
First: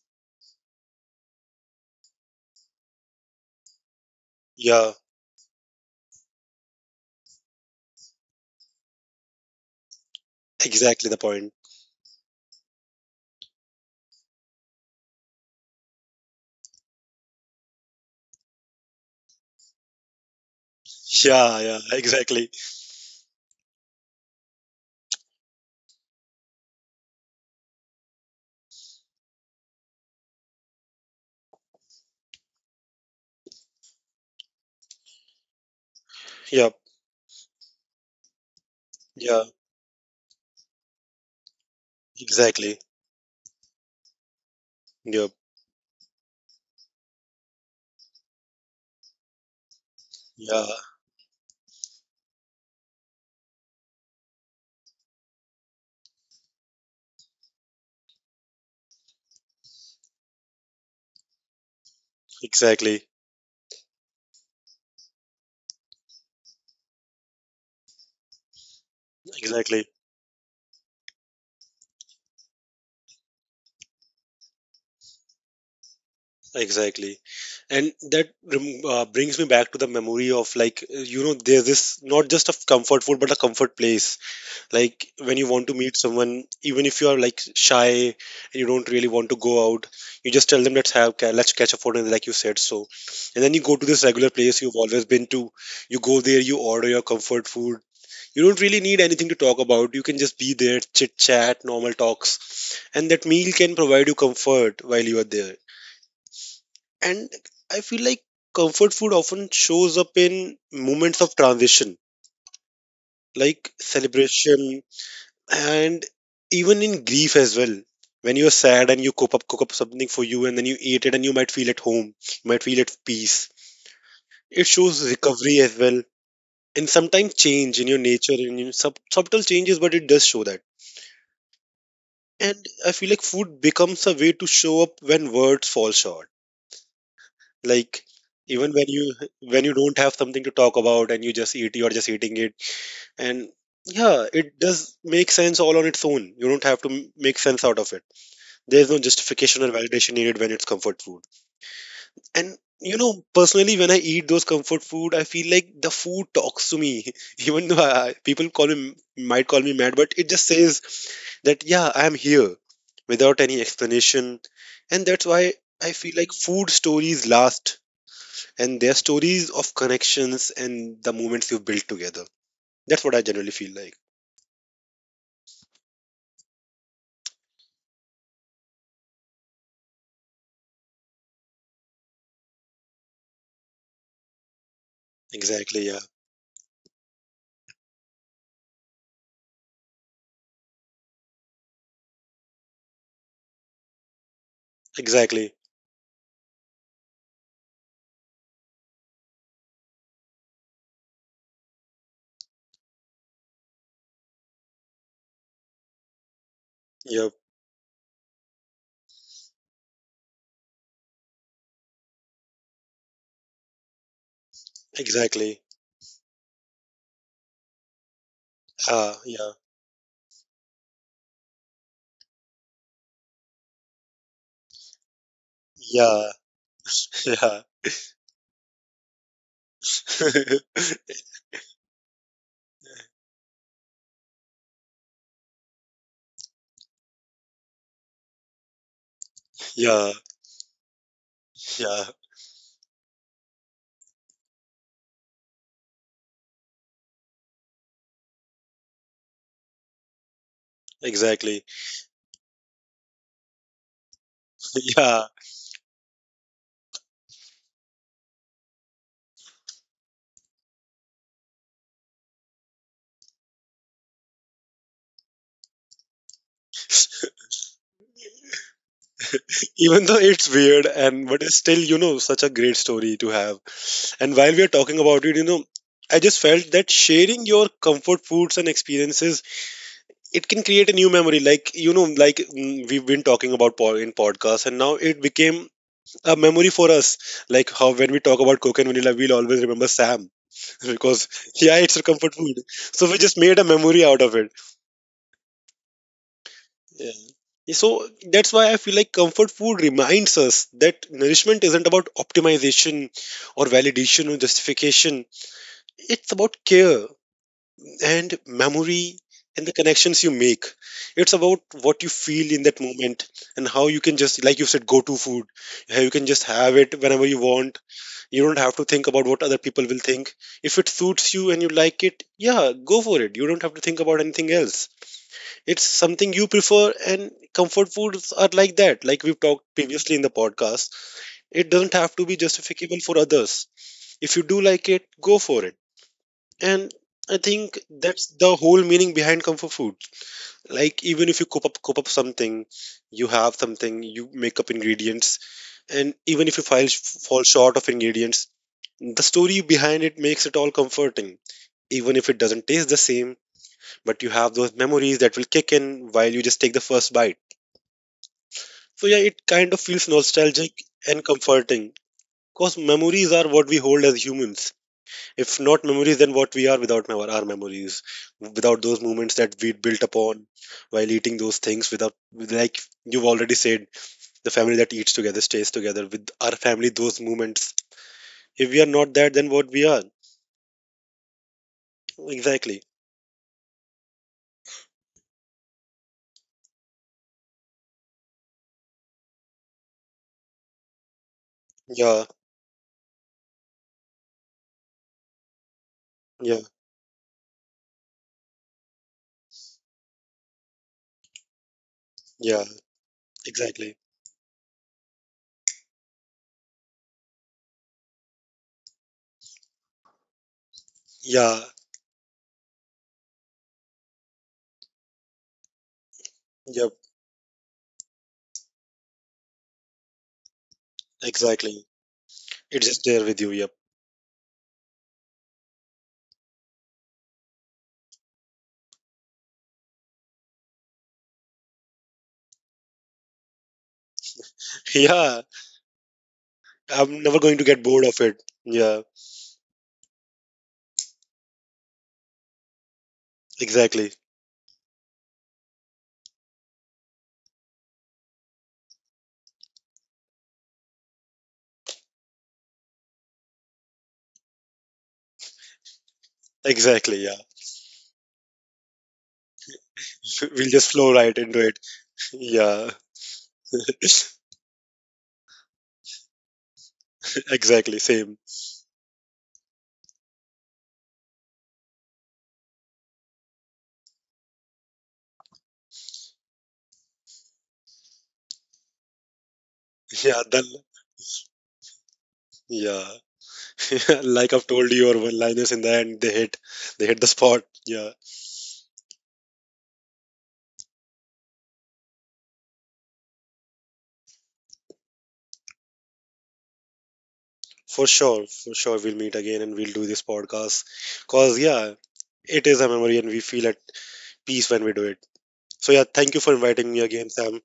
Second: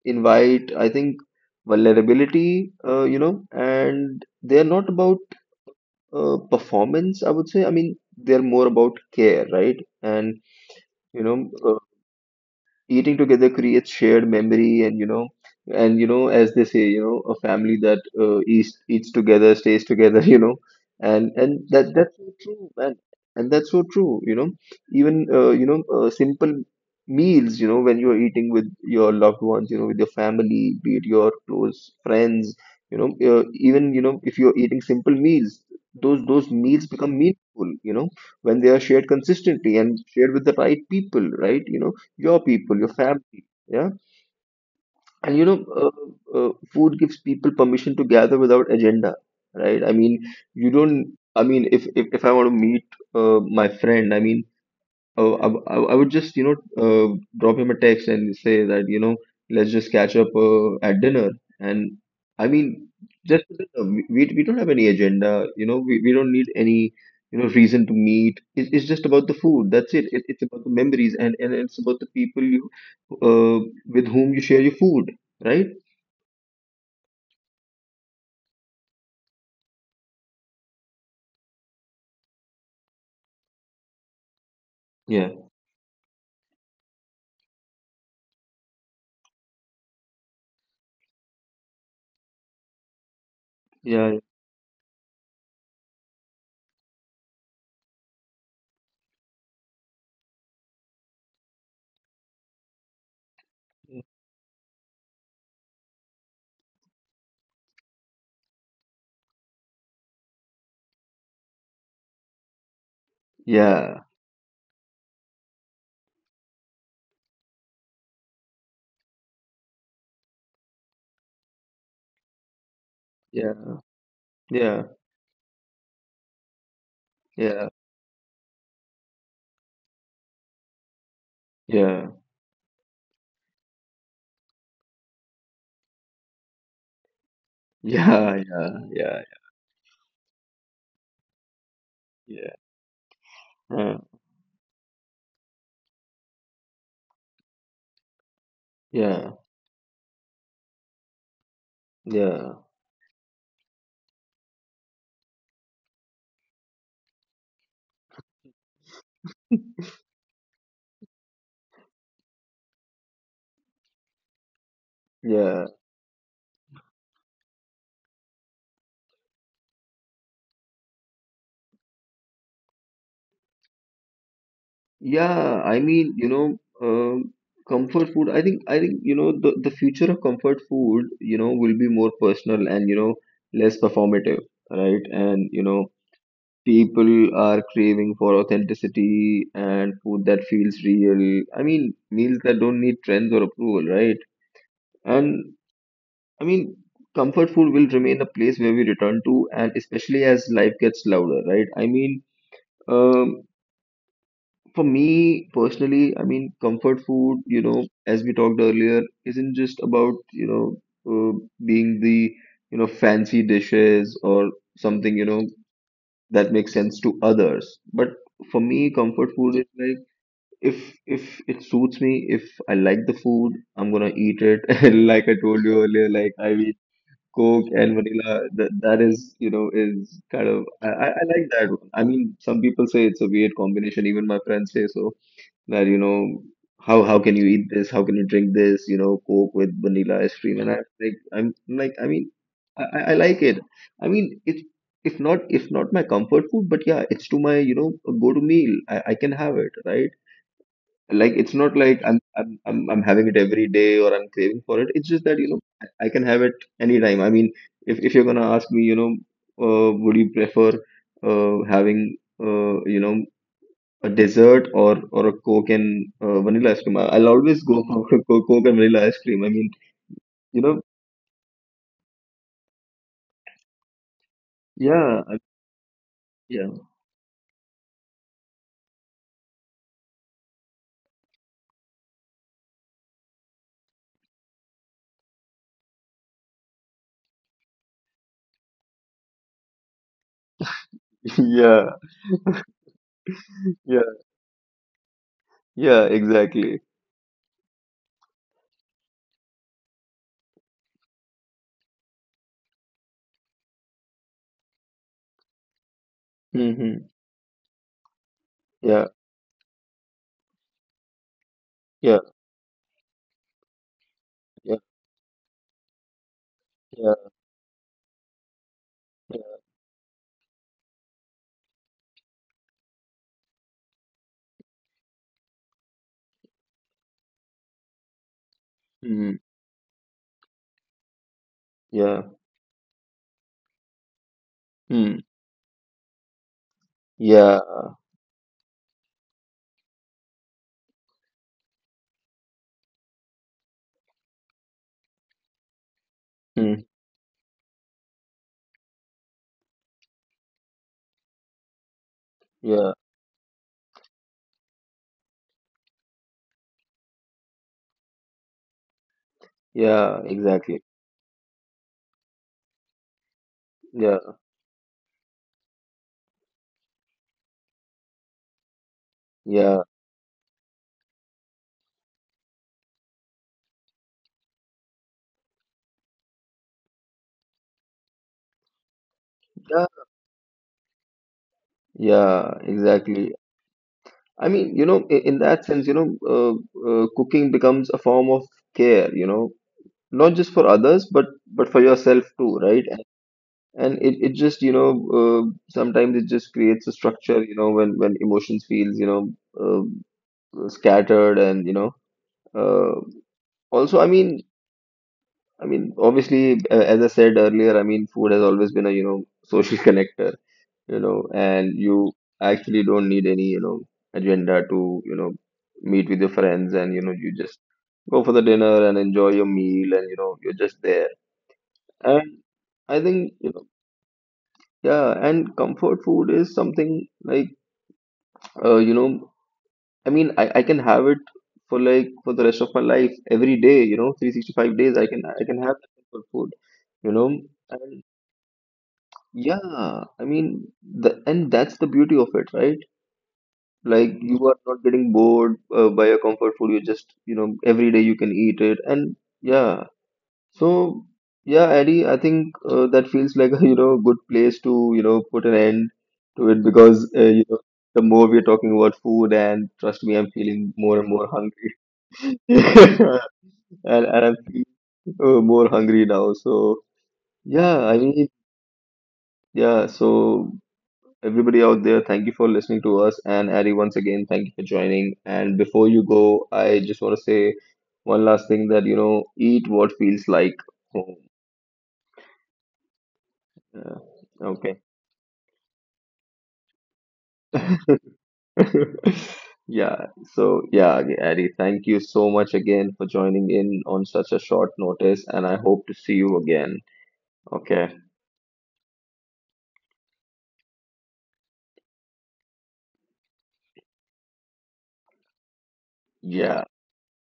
[SPEAKER 1] invite, I think, vulnerability, you know, and they're not
[SPEAKER 2] Yeah,
[SPEAKER 1] about performance, I would say. I mean, they're more about care, right? And,
[SPEAKER 2] exactly the
[SPEAKER 1] you know,
[SPEAKER 2] point.
[SPEAKER 1] eating together creates shared memory, and you know, and you know, as they say, you know, a family that eats together stays together, you know. And
[SPEAKER 2] Yeah,
[SPEAKER 1] and
[SPEAKER 2] yeah,
[SPEAKER 1] that that's so
[SPEAKER 2] exactly.
[SPEAKER 1] true, man, and that's so true, you know. Even you know, simple meals, you know, when you're eating with your loved ones, you know, with your family, be it your close friends, you know, even, you know, if you're eating simple meals, those
[SPEAKER 2] Yep.
[SPEAKER 1] meals become meaningful, you know, when they are shared
[SPEAKER 2] Yeah,
[SPEAKER 1] consistently and shared with the right people, right? You know, your
[SPEAKER 2] exactly.
[SPEAKER 1] people, your family. Yeah.
[SPEAKER 2] Yep.
[SPEAKER 1] And you know, food gives people permission to gather without agenda, right? I mean,
[SPEAKER 2] Yeah.
[SPEAKER 1] you don't, I mean, if I want to meet my friend, I mean, uh, I, I would just, you know, drop him a text and say that, you know, let's just catch up at dinner. And I
[SPEAKER 2] Exactly,
[SPEAKER 1] mean, just we don't have any agenda, you know, we don't need any, you know, reason to meet. It's just about the
[SPEAKER 2] exactly,
[SPEAKER 1] food. That's it. It's about the memories, and it's about the people you uh, with whom you share your food, right?
[SPEAKER 2] exactly. And that brings me back to the memory of, like, you know, there's this not just a comfort food, but a comfort place. Like when you want
[SPEAKER 1] Yeah.
[SPEAKER 2] to meet someone, even if you are like shy, and you don't really want to go out, you just tell them, let's catch a photo, and like you said, so. And then you go to this regular
[SPEAKER 1] Yeah.
[SPEAKER 2] place you've always been to, you go there, you order your comfort food. You don't really need anything to talk about. You can just be there, chit chat, normal talks, and that meal can provide you comfort while you are there. And I feel like comfort food often shows up in moments of transition, like
[SPEAKER 1] Yeah.
[SPEAKER 2] celebration and even in grief as well. When you're sad and you cook up something for you and then you eat it and you might feel at home, you might feel at peace.
[SPEAKER 1] Yeah.
[SPEAKER 2] It shows
[SPEAKER 1] Yeah.
[SPEAKER 2] recovery as well. And sometimes change in
[SPEAKER 1] Yeah.
[SPEAKER 2] your nature and in subtle changes, but it does show that.
[SPEAKER 1] Yeah.
[SPEAKER 2] And I feel like food becomes a way to show up when words fall short. Like,
[SPEAKER 1] Yeah.
[SPEAKER 2] even when you,
[SPEAKER 1] Yeah.
[SPEAKER 2] when you don't have something to talk about and you just eat, you're just eating it.
[SPEAKER 1] Yeah.
[SPEAKER 2] And yeah, it does make sense all on its own. You don't have to make sense out of it. There's no
[SPEAKER 1] Yeah. Yeah.
[SPEAKER 2] justification or validation needed when it's comfort food. And
[SPEAKER 1] Yeah.
[SPEAKER 2] you know, personally, when I eat those comfort food, I feel like the food talks to me. Even though people call me, might call me mad, but it just says that yeah, I am here without any explanation. And that's why I
[SPEAKER 1] Yeah.
[SPEAKER 2] feel like food stories last, and they're stories of connections and the moments you've built together. That's what I generally feel like.
[SPEAKER 1] Yeah, I mean, you know, comfort food. I think, you know, the future of comfort food, you know, will be more personal and, you know, less performative, right? And,
[SPEAKER 2] Exactly,
[SPEAKER 1] you
[SPEAKER 2] yeah.
[SPEAKER 1] know, people are craving for authenticity and food that feels real. I mean, meals that don't need trends or approval, right?
[SPEAKER 2] Exactly.
[SPEAKER 1] And I mean, comfort food will remain a place where we return to, and especially as life gets louder, right? I mean, um, for me personally, I mean, comfort
[SPEAKER 2] Yep.
[SPEAKER 1] food, you know, as we talked earlier, isn't just about, you know, uh, being the, you know, fancy dishes or something, you know,
[SPEAKER 2] Exactly.
[SPEAKER 1] that makes sense to others. But for me, comfort
[SPEAKER 2] Yeah.
[SPEAKER 1] food is like, if it suits me, if I like the food, I'm gonna eat it. And like I told you earlier,
[SPEAKER 2] Yeah.
[SPEAKER 1] like I eat
[SPEAKER 2] Yeah.
[SPEAKER 1] Coke and vanilla. That is, you know, is kind of, I like that one. I mean, some people say it's a weird combination. Even my friends say so, that you know, how can you eat this? How can you drink this? You know, Coke with
[SPEAKER 2] Yeah.
[SPEAKER 1] vanilla ice cream, and I like, I'm
[SPEAKER 2] Yeah,
[SPEAKER 1] like, I mean, I like it. I mean it's, if not my comfort food, but yeah, it's to my, you know, go to meal. I can have it, right. Like
[SPEAKER 2] exactly.
[SPEAKER 1] it's not like I'm having it every day or I'm craving for it. It's
[SPEAKER 2] Yeah.
[SPEAKER 1] just that, you know, I can have it anytime. I mean, if you're gonna ask me, you know, would you prefer having you know, a dessert, or a Coke and vanilla ice cream, I- I'll always go for Coke and vanilla ice cream. I mean,
[SPEAKER 2] Even though it's
[SPEAKER 1] you know,
[SPEAKER 2] weird and but it's still, you know, such a great story to have. And while we are talking about
[SPEAKER 1] yeah,
[SPEAKER 2] it, you know, I just felt
[SPEAKER 1] yeah,
[SPEAKER 2] that sharing your comfort foods and experiences, it can create a new memory, like, you know, like, we've been talking about in podcasts and now it became a memory for us, like how when we talk about coke and vanilla we'll always remember Sam. Because yeah,
[SPEAKER 1] yeah,
[SPEAKER 2] it's a comfort food, so we just made a memory
[SPEAKER 1] yeah,
[SPEAKER 2] out of it.
[SPEAKER 1] yeah, exactly.
[SPEAKER 2] Yeah. So that's why I feel like comfort food reminds us that nourishment isn't about optimization or validation or justification. It's about care
[SPEAKER 1] Hmm.
[SPEAKER 2] and
[SPEAKER 1] Yeah,
[SPEAKER 2] memory and the connections you make. It's about what you
[SPEAKER 1] yeah,
[SPEAKER 2] feel in that moment and how you can just, like you
[SPEAKER 1] yeah,
[SPEAKER 2] said, go to food, how you can just have it
[SPEAKER 1] yeah,
[SPEAKER 2] whenever you want. You don't have to think about what
[SPEAKER 1] yeah,
[SPEAKER 2] other people will think. If it suits you and you like it, yeah, go for it. You don't have to think about anything else. It's something you prefer, and comfort foods are like that. Like we've
[SPEAKER 1] mm,
[SPEAKER 2] talked previously in the podcast, it doesn't have to
[SPEAKER 1] yeah,
[SPEAKER 2] be justifiable for others. If you do like it,
[SPEAKER 1] mm,
[SPEAKER 2] go for it. And I
[SPEAKER 1] yeah,
[SPEAKER 2] think that's the whole meaning behind comfort food. Like, even if you cook up something, you have something, you make up ingredients, and even if you
[SPEAKER 1] mm,
[SPEAKER 2] fall short of ingredients, the story behind it makes it all comforting, even if it doesn't taste
[SPEAKER 1] yeah,
[SPEAKER 2] the same. But you have those memories that will kick in while you just take the first bite. So yeah, it
[SPEAKER 1] yeah,
[SPEAKER 2] kind of feels
[SPEAKER 1] exactly.
[SPEAKER 2] nostalgic and comforting because memories are what we
[SPEAKER 1] Yeah,
[SPEAKER 2] hold as humans. If not memories, then what we are without our memories, without those moments that
[SPEAKER 1] yeah,
[SPEAKER 2] we built upon while eating those things. Without, like you've already said, the family that eats together stays together. With our family, those moments. If we are not that, then what we
[SPEAKER 1] yeah,
[SPEAKER 2] are?
[SPEAKER 1] yeah,
[SPEAKER 2] Exactly.
[SPEAKER 1] exactly. I mean, you know, I- in that sense, you know, uh, cooking becomes a form of care, you know, not just for others, but for
[SPEAKER 2] Yeah.
[SPEAKER 1] yourself too, right? And it just, you know, uh, sometimes it
[SPEAKER 2] Yeah.
[SPEAKER 1] just creates a structure, you know, when emotions feels, you know, uh, scattered, and you know,
[SPEAKER 2] Yeah.
[SPEAKER 1] uh,
[SPEAKER 2] Exactly.
[SPEAKER 1] also, I mean, obviously as I said earlier, I mean food has always been a, you know, social connector, you know,
[SPEAKER 2] Yeah.
[SPEAKER 1] and you actually don't need any, you know, agenda to, you know, meet with your
[SPEAKER 2] Yep.
[SPEAKER 1] friends, and you know, you just go for the dinner and enjoy your meal, and you know, you're just there.
[SPEAKER 2] Exactly.
[SPEAKER 1] And
[SPEAKER 2] It's just there
[SPEAKER 1] I
[SPEAKER 2] with you.
[SPEAKER 1] think,
[SPEAKER 2] Yep.
[SPEAKER 1] you know, yeah, and comfort food is something like, you know, I mean, I can have it for like for the rest of my life, every day, you know, 365 days I
[SPEAKER 2] Yeah.
[SPEAKER 1] can I can have that comfort food,
[SPEAKER 2] I'm never
[SPEAKER 1] you
[SPEAKER 2] going
[SPEAKER 1] know.
[SPEAKER 2] to get bored of
[SPEAKER 1] And
[SPEAKER 2] it. Yeah.
[SPEAKER 1] yeah, I mean the, and that's the beauty of it, right?
[SPEAKER 2] Exactly.
[SPEAKER 1] Like you are not getting bored by your comfort food. You just, you know, every day you can eat it, and yeah, so yeah, Eddie, I think that feels like a you know, good place to you know, put an end to it,
[SPEAKER 2] Exactly. Yeah.
[SPEAKER 1] because you know, the more we're talking about food, and trust me, I'm
[SPEAKER 2] We'll just
[SPEAKER 1] feeling
[SPEAKER 2] flow
[SPEAKER 1] more
[SPEAKER 2] right
[SPEAKER 1] and more
[SPEAKER 2] into it.
[SPEAKER 1] hungry,
[SPEAKER 2] Yeah.
[SPEAKER 1] and I'm feeling more hungry now. So
[SPEAKER 2] Exactly.
[SPEAKER 1] yeah, I
[SPEAKER 2] Same.
[SPEAKER 1] mean yeah. So everybody out there, thank you for listening to us, and Eddie, once again, thank you for joining. And before you go, I just want to say one last thing that you know, eat what
[SPEAKER 2] Yeah.
[SPEAKER 1] feels
[SPEAKER 2] Then.
[SPEAKER 1] like home.
[SPEAKER 2] Yeah.
[SPEAKER 1] Yeah.
[SPEAKER 2] Like I've told you,
[SPEAKER 1] Okay.
[SPEAKER 2] your one-liners in the end, they hit. They hit the spot. Yeah.
[SPEAKER 1] Yeah. So yeah, Adi, thank you so much again for joining in on such a short notice, and I hope to see you again.
[SPEAKER 2] For
[SPEAKER 1] Okay.
[SPEAKER 2] sure. For sure. We'll meet again and we'll do this podcast. Cause yeah, it is a memory and we feel at peace when we do it. So yeah, thank you for inviting
[SPEAKER 1] Yeah.
[SPEAKER 2] me again, Sam.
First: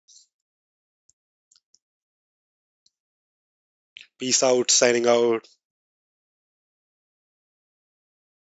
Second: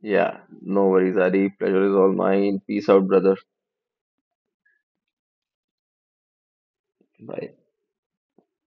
[SPEAKER 1] Yeah. No worries, Adi. Pleasure is all mine. Peace out, brother.
[SPEAKER 2] Peace out. Signing out.
[SPEAKER 1] Bye.